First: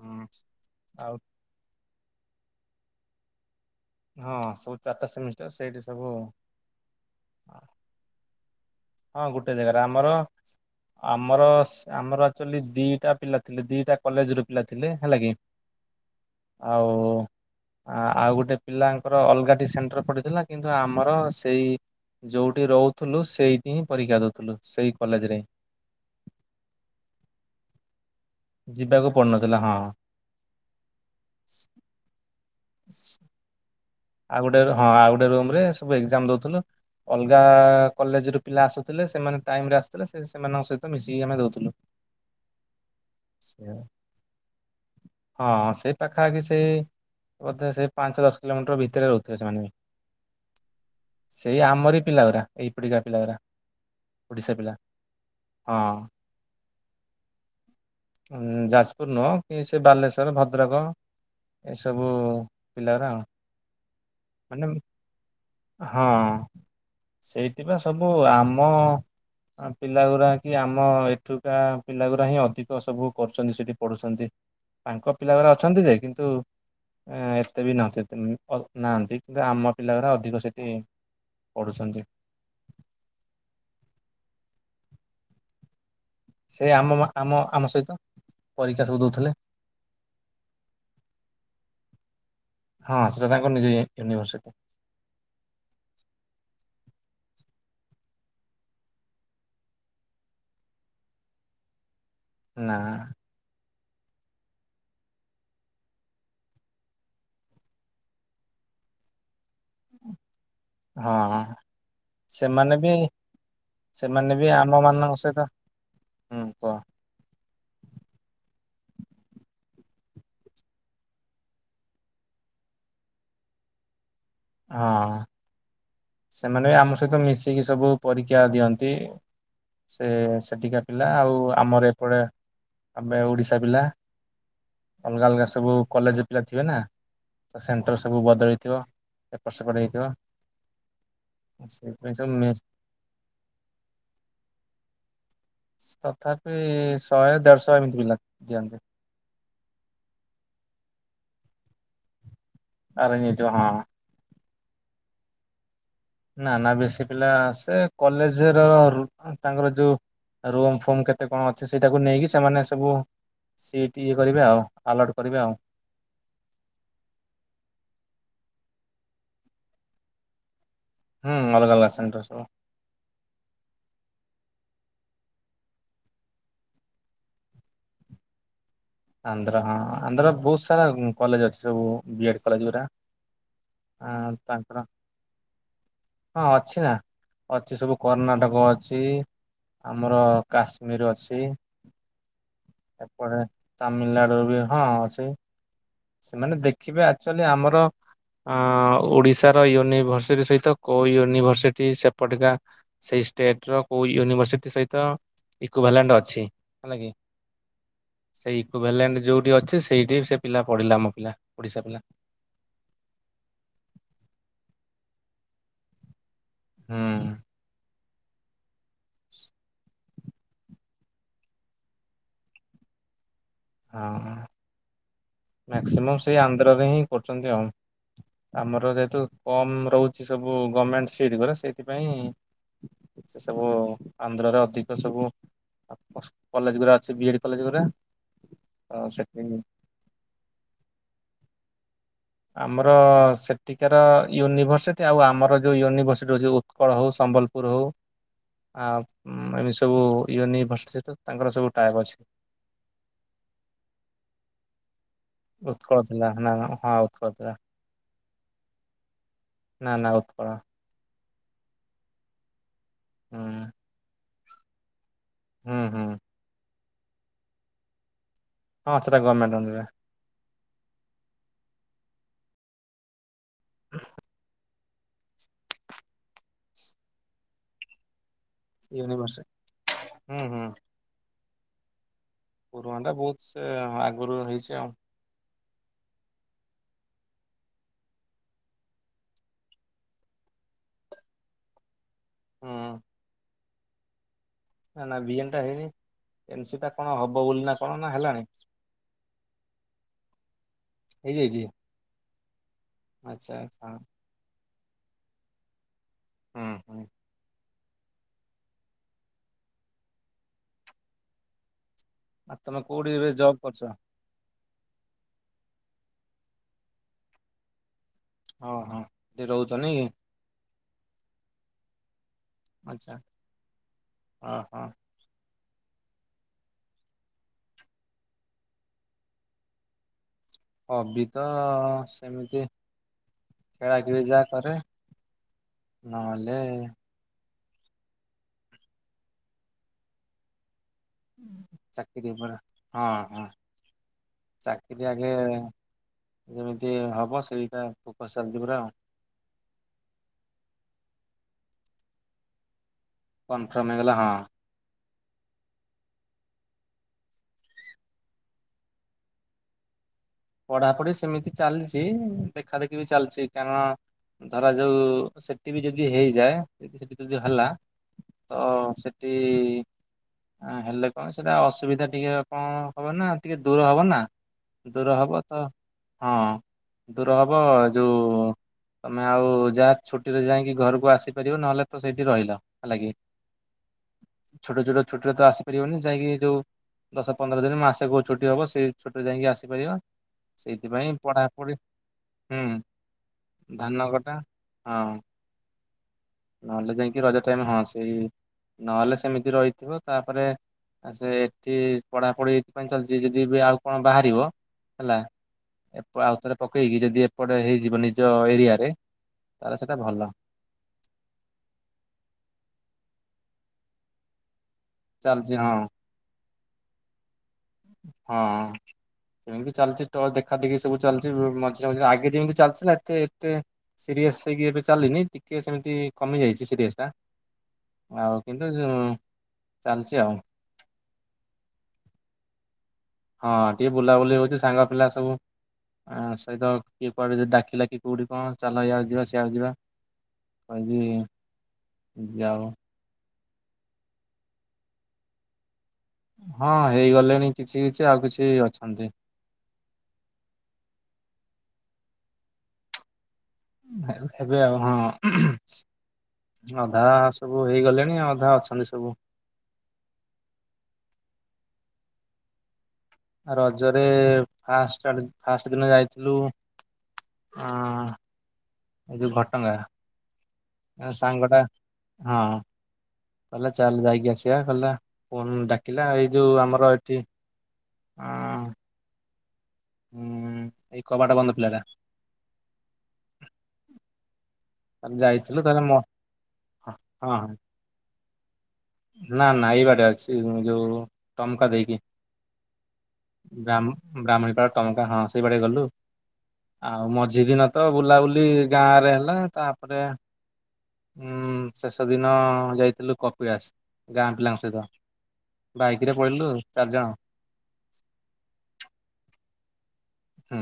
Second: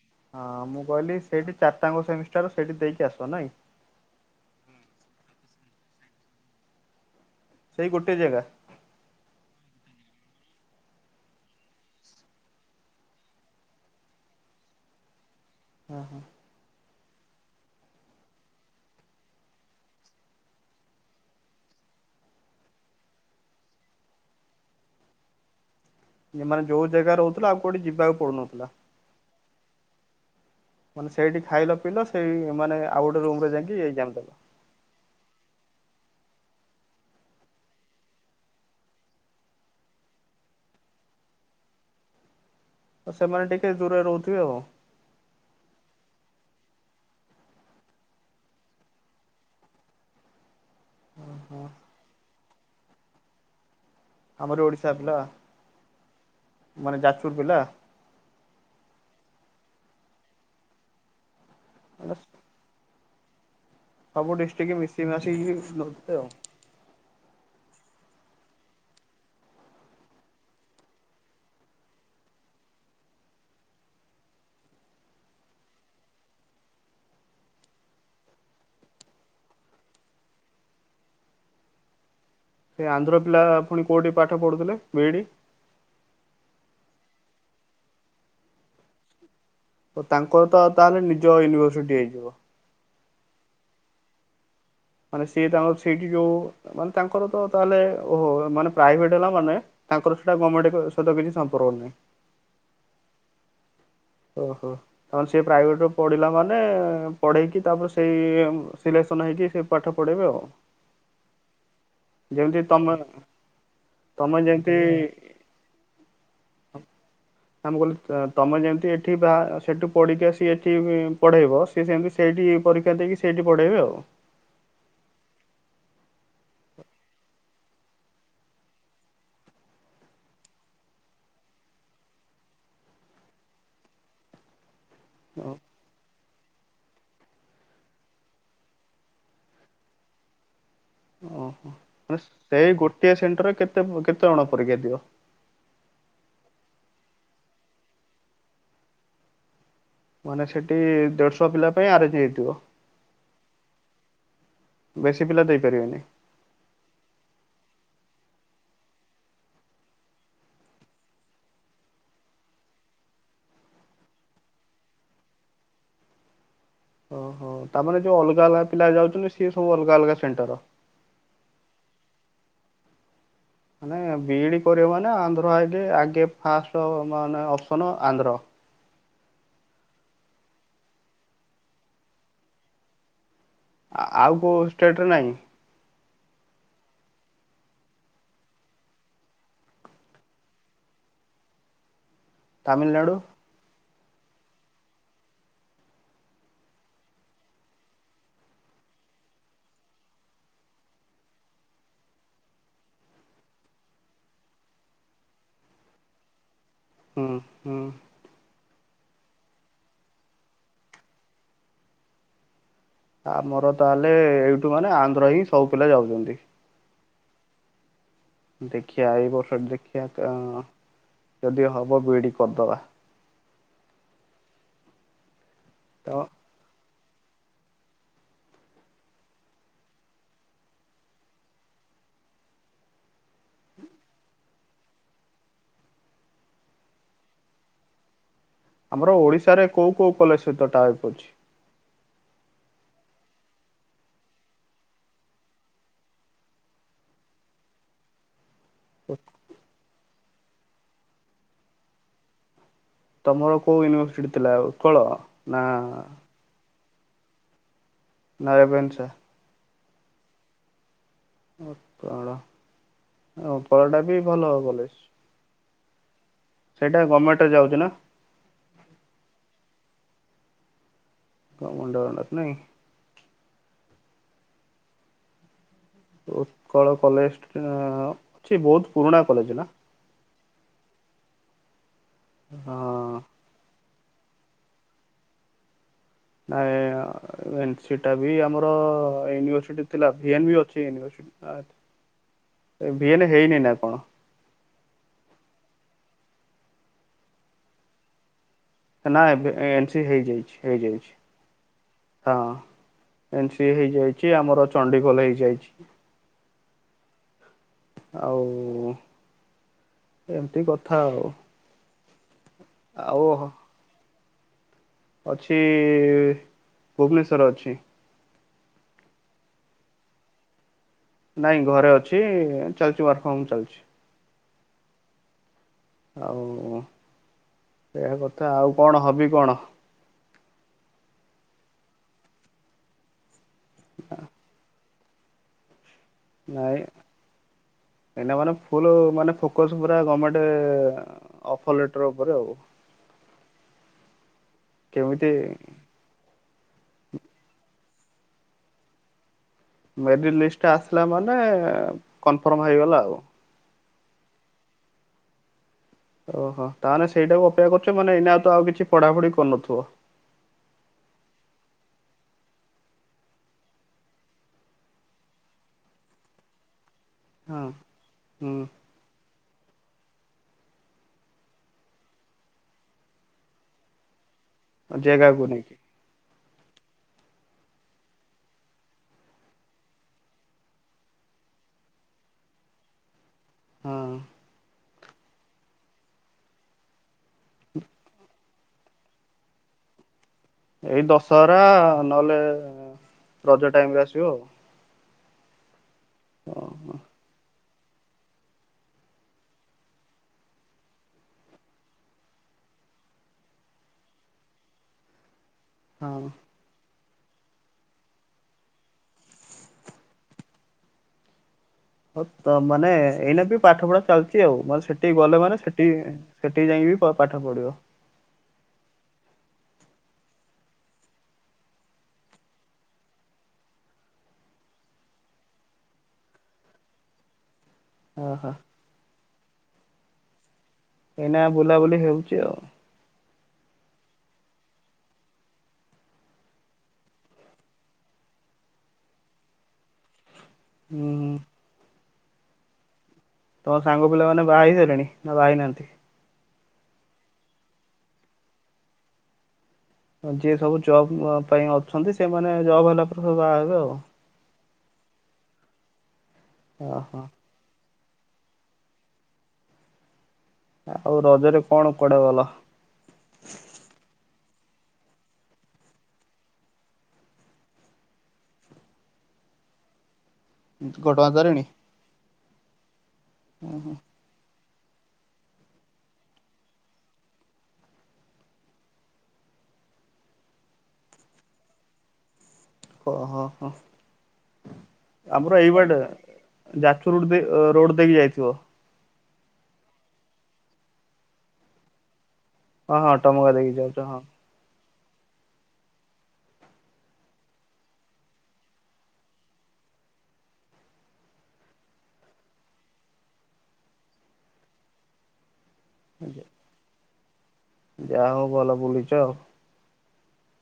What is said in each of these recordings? ହୁଁ ହଁ ମୁଁ ଆଉ କହିଲି ସେଇଠି ଚାରିଟାଙ୍କ ସେମିଷ୍ଟାର ସେଇଠି ଦେଇକି ଆସିବ ନାଇଁ। ହଁ ସବୁ ଚାରିଟା ସେମିଷ୍ଟର ସେଇଠି ସବୁ। ସେଇ ଗୋଟେ ଜାଗା। ହଁ ଗୋଟେ ଜାଗାରେ ଆମର। ଆମର ସ ଆମର ଆକ୍ଚୁଆଲି ଦିଟା ପିଲା ଥିଲେ ଦିଟା କଲେଜ ର ପିଲା ଥିଲେ ହେଲା କି। ହଁ ହଁ ଆଉ। ଆ-ଆଉ ଗୋଟେ ପିଲାଙ୍କର ଅଲଗା ଟି ସେଣ୍ଟର ପଡିଥିଲା କିନ୍ତୁ ଆମର ସେଇ। ଯୋଉଠି ରହୁଥିଲୁ ସେଇଠି ହିଁ ପରୀକ୍ଷା ଦଉଥିଲୁ ସେଇ କଲେଜ ରେ ହିଁ। ଏ ମାନେ ଯୋଉ ଜାଗାରେ ରହୁଥିଲ ଆଉ କଉଠି ଯିବାକୁ। ପଡୁନଥିଲା। ଯିବାକୁ ପଡୁନଥିଲା ହଁ। ମାନେ ସେଇଠି ଖାଇଲ ପିଇଲ ସେଇ ମାନେ ଆଉ ଗୋଟେ ରୁମ ରେ ଯାଇକି ଏଇ। ଆଉ ଗୋଟେ ହଁ ଆଉ ଗୋଟେ ରୁମରେ ସବୁ ଏକ୍ଜାମ ଦଉଥିଲୁ ଅଲଗା କଲେଜ ରୁ ପିଲା ଆସୁଥିଲେ ସେମାନେ ଟାଇମରେ ଆସିଥିଲେ ସେ ସେମାନଙ୍କ ସହିତ ମିଶିକି ଆମେ ଦଉଥିଲୁ। ତ ସେମାନେ ଟିକେ ସେ ଦୂରରେ ରହୁଥିବେ ଆଉ ହଁ ସେଇ ପାଖାଖି ସେ ସେ ବଧେ ସେ ପାଞ୍ଚ ଦଶ କିଲୋମିଟର ଭିତରେ ରହୁଥିବ ସେମାନେ ବି ଓହୋ। ସେଇ ଆମରି ପିଲା ଗୁରା ଏଇ ପଡିକା ପିଲାଗୁରା। ଓଡିଶା ପିଲା ହଁ ମାନେ ଯାଜପୁର ପିଲା ଯାଜପୁର ନୁହଁ ଏ ସେ ବାଲେଶ୍ୱର ଭଦ୍ରକ ଏସବୁ ପିଲାରା ଆଉ। ସପୁ ମାନେ ଡିଷ୍ଟିକ ମିସେଇ ମାସିକି ନୋଉଥିବେ ଆଉ। ସେଇଥିପାଇ ସବୁ ଆମ ଆ ପିଲା ଗୁରା କି ଆମ ଏଠୁକା ପିଲା ଗୁରା ହିଁ ଅଧିକ ସବୁ କରୁଛନ୍ତି ସେଠି ପଢୁଛନ୍ତି। ତାଙ୍କ ପିଲା ଗୁରା ଅଛନ୍ତି ଯେ କିନ୍ତୁ ଏତେ ବି ନଥାନ୍ତିନି ଅ ନାହାନ୍ତି କିନ୍ତୁ ଆମ ପିଲା ଗୁରା ଅଧିକ ସେଠି ପଢ଼ୁଛନ୍ତି। ସେ ଆନ୍ଧ୍ର ପିଲା ପୁଣି କୋଉଠି ପାଠ ପଢୁଥିଲେ ବି ଇ ଡି? ସେ ଆମ ଆମ ଆମ ସହିତ ପରୀକ୍ଷା ସବୁ ଦଉଥିଲେ। ତାଙ୍କର ତ ତାହେଲେ ନିଜ ୟୁନିଭରସିଟି ହେଇଯିବ। ହଁ ସେଟା ତାଙ୍କ ନିଜ ୟୁନିଭରସିଟି। ମାନେ ସିଏ ତାଙ୍କର ସେଇଠି ଯୋଉ ମାନେ ତାଙ୍କର ତ ତାହେଲେ ଓହୋ ମାନେ ପ୍ରାଇଭେଟ ହେଲା ମାନେ ତାଙ୍କର ସେଇଟା ଗମେଣ୍ଟ ସ ସହିତ କିଛି ସମ୍ପର୍କ ନାହିଁ। ନା ଓହୋ ତା ସେ ପ୍ରାଇଭେଟରେ ପଢିଲା ମାନେ ପଢେଇକି ତାପରେ ସେଇ ଶିଲେ ନ ହେଇକି ସେ ପାଠ ପଢ଼େଇବେ ଆଉ। ହଁ। ଯେମିତି ସେମାନେ ତମେ ବି ତମେ ସେମାନେ ବି ଯେମିତି ଆମ ମାନଙ୍କ ସହିତ ହୁଁ କୁହ ଆମେ କହିଲ ତମେ ଯେମିତି ଠି ଗା ସେଠୁ ପଢିକି ଆସିକି ଏଠି ପଢେଇବ ସିଏ ସେମିତି ସେଇଠି ପରୀକ୍ଷା ଦେଇକି ସେଇଠି ପଢେଇବେ ଆଉ। ହଁ। ସେମାନେ ଆମ ସହିତ ମିଶିକି ସବୁ ପରୀକ୍ଷା ଦିଅନ୍ତି। ସେ ସେଠିକା ପିଲା ଆଉ ଆମର ଏପଟେ ଆମେ ଓଡିଶା ପିଲା ଅଲଗା ଅଲଗା ସବୁ କଲେଜ ପିଲା ଥିବେ ନା ତ ସେଣ୍ଟର ସବୁ ବଦଳି ଥିବ ଏପଟ ସେପଟ ହେଇଥିବ ସେଇଥିପାଇଁ ଓହୋ ସବୁ ମେ ସେଇ ଗୋଟିଏ ସେଣ୍ଟରରେ କେତେ ପ କେତେ ଜଣ ପରୀକ୍ଷା ଦିଅ? ତଥାପି ଶହେ ଦେଢଶହ ଏମିତି ପିଲା ଦିଅନ୍ତି। ମାନେ ସେଠି ଦେଢଶହ ପିଲା ପାଇଁ ଆରେଞ୍ଜ ହେଇଥିବ। ଅରେଞ୍ଜ ହେଇଥିବ ହିଁ। ବେଶୀ ପିଲା ଦେଇ ପାରିବେନି। ନା ନା ବେଶୀ ପିଲା ଆସେ କଲେଜରର ରୁ ତାଙ୍କର ଯୋଉ ରୋମ ଫୋମ କେତେ କଣ ଅଛି ସେଇଟାକୁ ନେଇକି ସେମାନେ ସବୁ ସେଠି ଇଏ କରିବେ ଆଉ ଆଲର୍ଟ କରିବେ ଆଉ। ଓହୋ ତା ମାନେ ଯୋଉ ଅଲଗା ଅଲଗା ପିଲା ଯାଉଛନ୍ତି ସିଏ ସବୁ ଅଲଗା ଅଲଗା ସେଣ୍ଟର। ହୁଁ ଅଲଗା ଅଲଗା ସେଣ୍ଟର ସବୁ। ମାନେ ବିଇଡି କରିବ ମାନେ ଆନ୍ଧ୍ର ହେଇଲେ ଆଗେ ଫାଷ୍ଟ ମାନେ ଅପସନ ଆନ୍ଧ୍ର। ଆନ୍ଧ୍ର ହ ଆନ୍ଧ୍ର ବହୁତ ସାରା କଲେଜ ଅଛି ସବୁ ବି ଏଡ କଲେଜ ଗୁଡା। ଆଉ କୋଉ ଷ୍ଟେଟରେ ନାହିଁ? ହଁ ଅଛି ନା ଅଛି ସବୁ କର୍ଣ୍ଣାଟକ ଅଛି ଆମର କାଶ୍ମୀର ଅଛି ତାମିଲନାଡ଼ୁ ଏପଟେ ତାମିଲନାଡୁ ର ବି ହଁ ଅଛି। ସେମାନେ ଦେଖିବେ ଆଚୁଆଲି ଆମର ଅ ଓଡିଶାର ୟୁନିଭରସିଟି ସହିତ କୋଉ ୟୁନିଭରସିଟି ସେପଟିକା ସେଇ ଷ୍ଟେଟ ର କୋଉ ୟୁନିଭରସିଟି ସହିତ ଇକୋଭଲାଣ୍ଡ ଅଛି। ହେଲା କି ହୁଁ ହୁଁ। ସେଇ ଇକୋଭଲେଣ୍ଟ ଯଉଁଠି ଅଛି ସେଇଠି ସେ ପିଲା ପଢିଲା ଆମ ପିଲା ଓଡ଼ିଶା ପିଲା। ଆମର ତାହେଲେ ଏଇଠୁ ମାନେ ଆନ୍ଧ୍ର ହିଁ ସବୁ ପିଲା ଯାଉଛନ୍ତି। ହୁ। ଦେଖିବା ଏଇ ବର୍ଷ ଟ ଦେଖିବା। ଯଦି ହବ ବିଡ଼ି କରିଦେବା। ହଁ ତ ମକ୍ସିମମ୍ ସେଇ ଆନ୍ଧ୍ରରେ ହିଁ କରୁଛନ୍ତି ଆଉ। ଆମର ଯେହେତୁ କମ ରହୁଛି ସବୁ ଗଭଣମେଣ୍ଟ ସିଟଙ୍କର ସେଇଥିପାଇଁ ସେ ସବୁ ଆନ୍ଧ୍ରରେ ଅଧିକ ସବୁ କଲେଜ ଗୁଡା ଅଛି ବି ଏ ଡି କଲେଜ ଗୁଡା। ଆମର ଓଡିଶାରେ କୋଉ କୋଉ କଲେଜ ସହିତ ଟା ଅ ଛି? ଆମର ସେଠିକାର ୟୁନିଭରସିଟି ଆଉ ଆମର ଯୋଉ ୟୁନିଭରସିଟିଉଛି ଉତ୍କଳ ହଉ ସମ୍ବଲପୁର ହଉ। ଆ ଏମିତି ସବୁ ୟୁନିଭର୍ସ ସତ ତାଙ୍କର ସବୁ ଟାଇପ ଅଛି। ତମର କୋଉ ୟୁନିଭର୍ସିଟି ଥିଲା ଉତ୍କଳ ନା? ଉତ୍କଳ ଥିଲା ନା ହଁ [unintelligible] ନା ରେଭେନ୍ସା। ନା ନା ଉତ୍କଳ। ଉତ୍କଳ ହୁଁ ଟା ବି ଭଲ କଲେଜ୍। ହୁଁ ହୁଁ। ସେଇଟା ଗଭର୍ଣ୍ଣମେଣ୍ଟରେ ଯାଉଛି ନା। ହଁ। ସେଟା ଗୋମେଣ୍ଟ ଅଣ୍ଡର ରେ। କମେଣ୍ଟ ଅଣ୍ଡର ନାହିଁ। [unintelligible] ଉତ୍କଳ କଲେଜ ଅଛି। ବହୁତ ପୁରୁଣା ୟୁନିଭର୍ସିଟି କଲେଜ ନା। ହୁଁ ହୁଁ। ପୁରୁଣା ଟା। ହଁ ବହୁତ ସେ ଆଗରୁ ହେଇଛି ଆଉ। ଏନସି ଟା ବି, ଆମର ୟୁନିଭରସିଟି ଥିଲା ଭିନେ ବି ଅଛି ୟୁନିଭରସିଟି। ଆଛ ହୁଁ ଭିଏନ ହେଇନି ନା କଣ। ନା ନା ବି ଏନ ଟା ହେଇନି। ଏ ସେଟା କଣ ହବ ବୋଲି ନା କଣନା ହେଲାଣି। ନା ଏନ୍ ସି ହେଇଯାଇଛି ହେଇଯାଇଛି ହେଇଯାଇଛି? ହଁ। ଏନ୍ ଆଚ୍ଛା ସି ଆଚ୍ଛା ହେଇଯାଇଛି ଆମର ଚଣ୍ଡିଗୋଲ ହେଇଯାଇଛି। ହୁଁ ହୁଁ ଆଉ ଏମିତି କଥା ଆଉ। ଆଉ ତମେ କଉଠି ଆଉ ଏବେ ଜବ୍ କରୁଛ। ଅଛି ଭୁବନେଶ୍ଵର ଅଛି। ହଁ ହଁ ହେଟି ରହୁଛନାଇଁ କି? ନାଇଁ ଘରେ ଅଛି ଚାଲିଛି ୱାର୍କ ଫମ ଚାଲିଛି। ଓ ହୋ। ଆଉ ସେୟା କଥା ଆଉ କଣ। ହବି କଣ? ହବି ତ ସେମିତି ଖେଳାଖେଳି ଯାହା କରେ। ନହଲେ ନାଇଁ ଏଇନା ମାନେ ଫୁଲ ମାନେ ଫୋକସ ପୁରା ଗଣମେଣ୍ଟ ଚାକିରି ଉପ ହଁ ହଁ। ଚାକିରି ଆଗେ କେମିତି ଯେମିତି ହବ ସେଇଟା ଫୋକସ୍ ଚାଲିଚି ପୁରା ଆଉ। ମେରିଟ ଲିଷ୍ଟା ଆସିଲା ମାନେ କନଫର୍ମ ହେଇଗଲା ଆଉ। କନଫର୍ମ ହେଇଗଲାହଁ। ଓହୋ ତାହେଲେ ସେଇଟାକୁ ଅପେକ୍ଷା କରୁଛ ମାନେ ଏଇନାଉ ତ ଆଉ କିଛ ପଢାପଢି କରୁନଥିବ। ପଢାପଢି ସେମିତି ଚାଲିଛି। ଦେଖା ଦେଖି ବି ଚାଲିଛି। କାରଣ ଧର ଯୋଉ ସେଠି ବି ଯଦି ହେଇଯାଏ। ଯଦି ହେଲା ସେଠି ଯଦି ହଁ ହେଲା। ତ ହୁଁ ସେଠି ହେଲେ କଣସେଟା ଅସୁବିଧା ଟିକେ କଣ ହବ ନା ଟିକେ ଦୂର ହବ ନା। ଦୂର ହବ ଜାଗାକୁ ତ, ନେଇକି ହଁ ଦୂର ହବ, ଯୋଉ ତମେ ଆଉ ଯାହା ଛୁଟିରେ ଯାଇକି ଘରକୁ ଆସିପାରିବ। ନହେଲେ ତ ସେଇଠି ରହିଲ, ହେଲା କିି। ହଁ ଛୋଟ ଛୋଟ ଛୁଟିରେ ତ ଆସିପାରିବନି। ଯାଇକି ଯୋଉଁ ଦଶ ପନ୍ଦର ଦିନ, ମାସେ କେଉଁ ଛୁଟି ହେବ, ସେ ଛୁଟିରେ ଯାଇକି ଆସିପାରିବା। ଏଇ ଦଶହରା ନହେଲେ ହୁଁ ରଜ ଟାଇମରେ ଧାନ ଆସିବ କଟା ଆଉ। ହଁ ନହେଲେ ଯାଇକି ରଜ ଟାଇମ, ହଁ ସେଇ ନହେଲେ ସେମିତି ରହିଥିବ ତାପରେ ଆ ସେଠି ପଢାପଢି ପାଇଁ ଚାଲିଛି। ଯଦି ବି ଆଉ କଣ ବାହାରିବ ହେଲା, ହଁ ଆଉଥରେ ପକେଇକି ଯଦି ପଟେ ହେଇଯିବ ନିଜ ଏରିଆରେ ତାହେଲେ ସେଟା ଭଲ। ହଁ ତ ମାନେ, ଏଇନା ବି ପାଠ ପଢା ଚାଲିଛି ଆଉ। ମାନେ ସେଠିକି ଗଲେ ଚାଲିଛି ମାନେ ହଁ ସେଠି ସେଠିକି ଯାଇକି ପାଠ ପଢିବ। ହଁ। ସେମିତି ଚାଲିଛି ଟଚ୍ ଦେଖା ଦେଖି ସବୁ ଚାଲିଛି। ମଝିରେ ମଝିରେ ଆଗେ ଯେମିତି ଚାଲିଥିଲା, ଏତେ ଏତେ ସିରି ୟସ୍ ଏବେ ଚାଲିନି। ଟିକେ ସେମିତି କମି ଯାଇଛି ସିରିଏସ୍ ଟା। ଆଉ ଓହୋ କିନ୍ତୁ ଚାଲିଛି ଆଉ। ଏଇନା ବୁଲାବୁଲି ହଉଛି ଆଉ। ହଁ ଟିକେ ବୁଲାବୁଲି ହଉଛି ସାଙ୍ଗ ପିଲା ସବୁ ଆ ସହିତ କିଏ କୁଆଡେ ଡାକିଲା କି କୋଉଠି କଣ ଚାଲ ଇଆଡେ ଯିବା ସିଆଡେ ଯିବା। ଆଜି ହୁଁ ହୁଁ ଯାଅ ତମ ସାଙ୍ଗ ପିଲା ମାନେ ବାହା ହେଇସାଇଲେଣି ନା ବାହାହେଇନାହାନ୍ତି? ହଁ ହେଇଗଲେଣି କିଛି କିଛି ଆଉ କିଛି ଅଛନ୍ତି। ଯିଏ ସବୁ ଜବ୍ ପାଇଁ ଅଛନ୍ତି ସେମାନେ ଜବ୍ ହେଲା ପରେ ସବୁ ବାହା ହେବେ ଆଉ। ଏବେ ଆଉ ହଁ ଉଁ ହୁଁ ଅଧା ଓହୋ ସବୁ ହେଇଗଲେ ଣି ଅଧା ଅଛନ୍ତି ସବୁ। ଆଉ ରଜରେ କଣ ପଡେ ଭଲ? ରଜରେ ଫାଷ୍ଟ ଫାଷ୍ଟ ଦିନ ଯାଇଥିଲୁ ଅ ଯୋଉ ଘଟଗାଁ। ଘଟଗାଁ ସାଙ୍ଗ ଟା ତାରିଣୀ। ହଁ କହିଲା ଚାଲ ଯାଇକି ଆସିବା। ହେଲା ଫୋନ୍ ଡାକିଲା ଏଇ ଯୋଉ ଆମର ଏଠି ଅ ହୁଁ ଏଇ କବାଟ ବନ୍ଦ ପିଲାଟା। ଓ ହୋ ହୋ। ତାଲେ ଆମର ଯାଇଥିଲୁ ଏଇ ତାହେଲେ ମ ବାଟେ ଯାଜପୁର ରୋଡ ହଁ ଦେଇ ରୋଡ ଦେଇକି ଯାଇ ନା ନା ଏଇ ବାଟେ ଅଛି ଯୋଉ ଟମକା ଦେଇକି। ହଁ ହଁ ଟମକା ଦେଇକି ଯାଉଛ ହଁ ବ୍ରାହ୍ମ ବ୍ରାହ୍ମଣୀପାଳ ଟମକା ହଁ ସେଇ ବାଡେ ଗଲୁ। ଆଉ ମଝି ଦିନ ତ ବୁଲାବୁଲି ଗାଁ ରେ ହେଲା ତାପରେ ଉଁ ଶେଷ ଦିନ ଯାଇଥିଲୁ କପିଳାସ। ଗାଁ ପିଲାଙ୍କ ସହିତ। ବାଇକ ରେ ପଳେଇଲୁ ଚାରିଜଣ। ଯାହା ହଉ ଭଲ ବୁଲୁଚ। ହୁଁ।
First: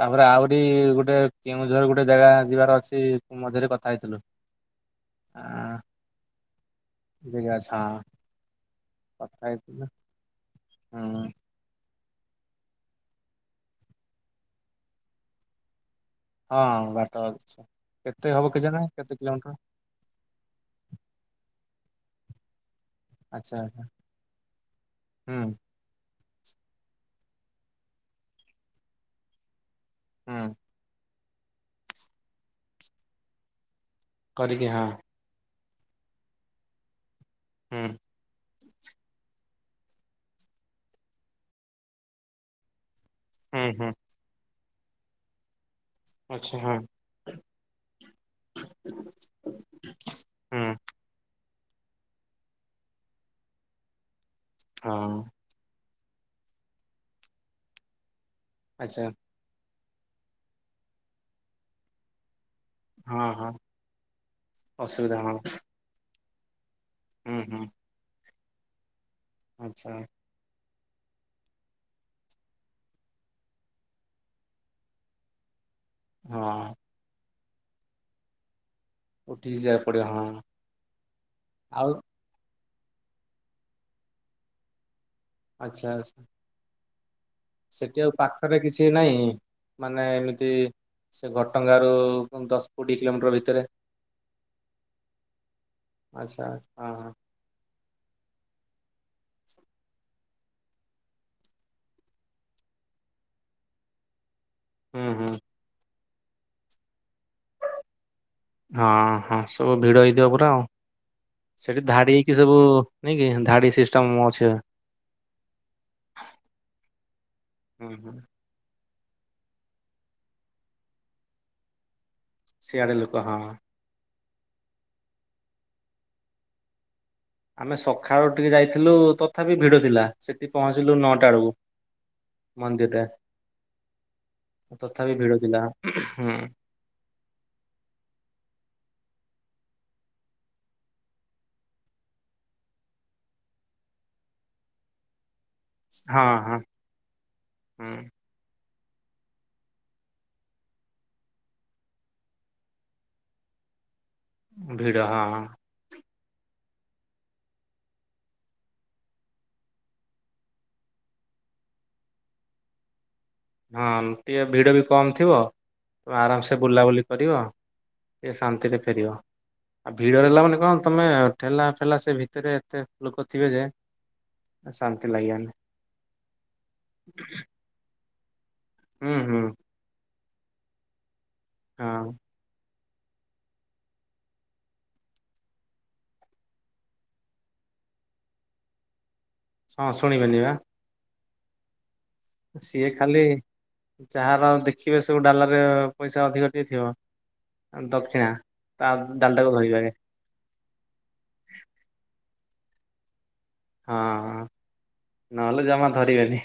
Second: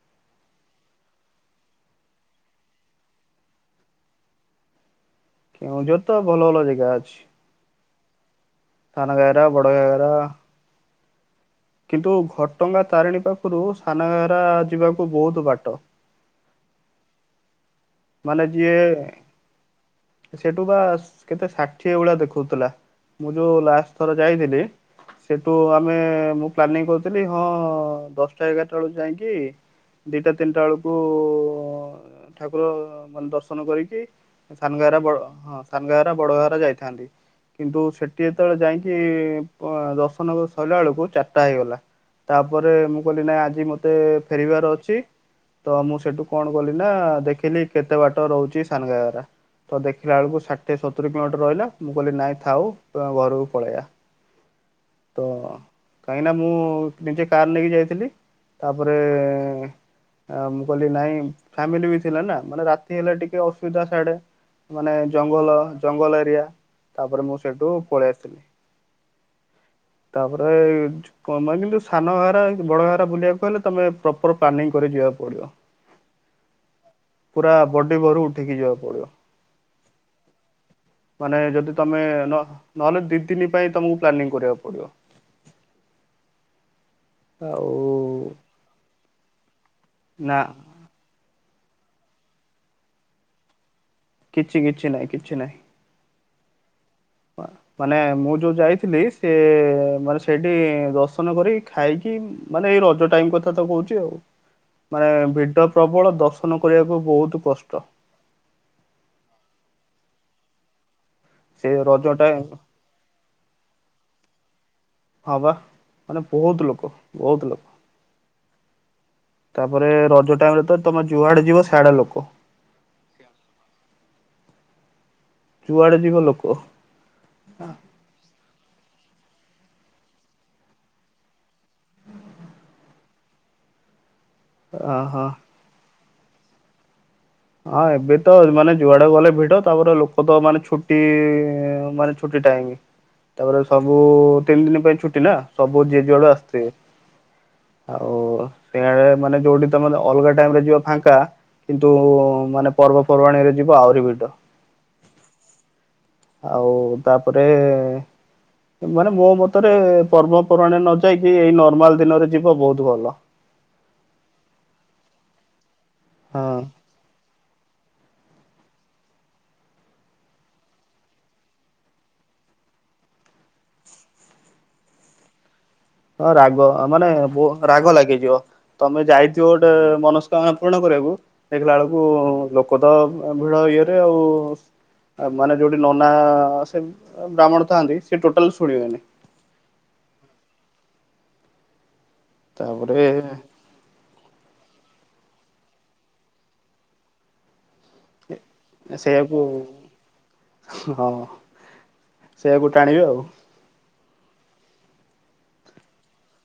ତାପରେ ଆହୁରି ଗୋଟେ କେଉଁଝର ଗୋଟେ ଜାଗା ଯିବାର ଅଛି ମଝିରେ କଥା ହେଇଥିଲୁ। [inaudible] ଆଁ କେଉଁଝର ତ ଭଲ ଭଲ ଜାଗା ଅଛି। ଜାଗା ଅଛି ହଁ ସାନ ଘାଗାରା କଥା ବଡ଼ ହେଇଥିଲୁ ଘାଗାରା। ହୁଁ। କିନ୍ତୁ ଘଟଗାଁ ତାରିଣୀ ପାଖରୁ ସାନ ଘାଗାରା ଯିବାକୁ ବହୁତ ବାଟ। ହଁ ବାଟ ଅଛି। କେତେ ମାନେ ହବ ଯିଏ କେଜାଣି କେତେ କିଲୋମିଟର? ସେଠୁ ବା କେତେ ଷାଠିଏ ଭଳିଆ ଦେଖଉଥିଲା। ମୁଁ ଆଚ୍ଛା ଯୋଉ ଆଚ୍ଛା ଲାଷ୍ଟ ଥର ଯାଇଥିଲି ହୁଁ ସେଠୁ ଆମେ ମୁଁ ପ୍ଲାନିଂ କରି ଥିଲି ହଁ ଦଶଟା ଏଗାରଟା ବେଳକୁ ଯାଇଁକି ଦିଟା ହୁଁ ତିନିଟା ବେଳକୁ [unintelligible] ଠାକୁର ମାନେ ଦର୍ଶନ କରିକି କରିକି ହଁ। ସାନଘାଗେରା ବ ହଁ ସାନଗାଘେରା ବଡ଼ଘାଗେରା ଯାଇଥାନ୍ତି, କିନ୍ତୁ ହୁଁ ସେଠି ଯେତେବେଳେ ଯାଇ କି ପ ଦର୍ଶନ ସଇଲା ବେଳକୁ ଚାରିଟା ହେଇଗଲା। ତାପରେ ମୁଁ କଇଲି ନାଇଁ ଆଜି ହୁଁ ହୁଁ ମତେ ଫେରିବାର ଅଛି ତ ମୁଁ ସେଠୁ କଣ ଆଚ୍ଛା କଲି ହଁ ନା ଦେଖିଲି କେତେ ବାଟ ରହୁଛି ସାନଘାଗେରା? ତ ଦେଖିଲା ବେଳକୁ ହୁଁ ଷାଠିଏ ସତୁରି କିଲୋମିଟର ରହିଲା, ମୁଁ କହିଲି ନାଇଁ ଥାଉ ତ ଆମ ଘରକୁ ପଳେଇବା। ହଁ। କାହିଁକି ନା ମୁଁ ନିଜେ କାର ନେଇକି ଯାଇଥିଲି, ତାପରେ ଆଚ୍ଛା ମୁଁ କହିଲି ନାଇଁ ଫାମିଲି ବି ଥିଲା ନା, ମାନେ ରାତି ହେଲେ ହଁ ଟିକେ ହଁ। ଅସୁବିଧା ସିଆଡେ ମାନେ ଅସୁବିଧା ହଁ ଜଙ୍ଗଲ ଜଙ୍ଗଲ ଏରିଆ ତାପରେ ହୁଁ ମୁଁ ହୁଁ ସେଇଠୁ ପଳେଇ ଆସିଲି। ଆଚ୍ଛା ତାପରେ [unintelligible] ସାନଘାଗେରା ବଡଘାଗେରା ବୁଲିବାକୁ ହେଲେ ତମେ ପ୍ରପର ପ୍ଲାନିଂ କରି ଯିବାକୁ ପଡିବ। ହଁ। ପୁରା ବଡି ଭୋରୁ ଉଠିକି ଯିବାକୁ ପଡିବ। ଉଠିକି ଯିବାକୁ ପଡିବ ହଁ ମାନେ ଯଦି ଆଉ ତମେ ନ ନହେଲେ ଦି ଦିନି ପାଇଁ ତମକୁ ପ୍ଲାନିଂ କରିବାକୁ ପଡିବ। ଆଚ୍ଛା। ସେଠି ଆଉ ପାଖରେ କିଛି ନାହିଁ ମାନେ ନା ଏମିତି ସେ [unintelligible] ରୁ ଦଶ କୋଡିଏ କିଲୋମିଟର ଭିତରେ। କିଛି କିଛି ନାହିଁ କିଛି ନାହିଁ। ଆଚ୍ଛା। ହଁ ହଁ। [unintelligible] ମାନେ ମୁଁ ଯୋଉ ଯାଇଥିଲି, ସେ ମାନେ ସେଇଠି ଦର୍ଶନ କରିକି ଖାଇକି ମାନେ ରଜ ଟାଇମ କଥା ତ କହୁଛି ଆଉ, ମାନେ ହୁଁ ହୁଁ ଭିଡ ପ୍ରବଳ ଦର୍ଶନ କରିବାକୁ ବହୁତ କଷ୍ଟ। ହଁ- ହଁ ସବୁ ଭିଡ ହେଇଥିବ ପୁରା ଆଉ। ସେ ସେଠି ରଜ ଧାଡି ହେଇକିି ଟାଇମ ସବୁ ନାଇଁ କି ଧାଡି ସିଷ୍ଟମ ଅଛି। ହଁ ବା ମାନେ ବହୁତ ଲୋକ ବହୁତ ଲୋକ ହୁଁ ହୁଁ ତାପରେ ରଜ ଟାଇମରେ ତ ତମେ ଯୁଆଡେ ଯିବ ସିଆଡେ ଲୋକ। ସିଆଡେ ଲୋକ ହଁ। ଯୁଆଡେ ଯିବ ଲୋକ। ଆମେ ସକାଳୁ ଟିକେ ଯାଇଥିଲୁ ତଥାପି ଭିଡ଼ ଥିଲା ସେଠି ପହଞ୍ଚିଲୁ ନଅଟା ବେଳକୁ ମନ୍ଦିରରେ। ତଥାପି ଓହୋ ଭିଡ଼ ଥିଲା ହଁ। ହଁ ଏବେ ତ ମାନେ ଯୁଆଡେ ଗଲେ ଭିଡ ତାପରେ, ଲୋକ ତ ମାନେ ଛୁଟି ମାନେ ଛୁଟି ଟାଇମ୍ ତାପରେ ସବୁ ତିନି ଦିନ ପାଇଁ ଛୁଟି ନା। ସବୁ ଯେ ହଁ ଯୁଆଡୁ ହଁ ଆସିଥିବେ ହୁଁ ଆଉ। ସେ ମାନେ ଯୋଉଠି ତମେ ଅଲଗା ଟାଇମରେ ଯିବ ଫାଙ୍କା, କିନ୍ତୁ ମାନେ ପର୍ବପର୍ବାଣିରେ ଯିବ ଆହୁରି ଭି ଭିଡ଼ ହଁ। ଆଉ ତାପରେ ମାନେ ମୋ ମତରେ ପର୍ବପର୍ବାଣିରେ ନ ଯାଇକି ଏଇ ନର୍ମାଲ ଦିନରେ ଯିବ ବହୁତ ଭଲ। ହଁ ଟିକେ ଭିଡ଼ ବି କମ ଥିବ, ତମେ ହଁ। ଆରାମସେ ବୁଲାବୁଲି କରିବ ଟିକେ ଶାନ୍ତିରେ ଫେରିବ। ଆଉ ଭିଡରେ ହେଲା ମାନେ କଣ ତମେ ଠେଲା ଫେଲା, ସେ ଭିତରେ ଏତେ ଲୋକ ଥିବେ ଯେ ଆ ଶାନ୍ତି ଲାଗିବନି। ହଁ ରାଗ ମାନେ ରାଗ ଲାଗିଯିବ, ତମେ ହୁଁ ହୁଁ ଯାଇଥିବ ଗୋଟେ ମନସ୍ ପୂରଣ କରିଆକୁ ଦେଖିଲା ବେଳକୁ ହଁ ଲୋକ ତ ଭିଡ ଇଏରେ ଆଉ ମାନେ ଯୋଉଠି ନନା ସେ ବ୍ରାହ୍ମଣ ଥାନ୍ତି ସେ ଟୋଟାଲ ଶୁଣିବେନି। ହଁ ଶୁଣିବେନି ବା। ସିଏ ତାପରେ ଖାଲି ଯାହାର ଦେଖ ଦେଖିବେ ସବୁ ଡାଲରରେ ପଇସା ଅଧିକ ଟିକେ ଥିବ। ଦକ୍ଷିଣା ତା ସେଇଆକୁ ଡାଲଟାକୁ [unintelligible] ଆଗେ। ହଁ ସେଇଆକୁ ଟାଣିବି ଆଉ। ହଁ ନହେଲେ ଜମା ଧରିବେନି।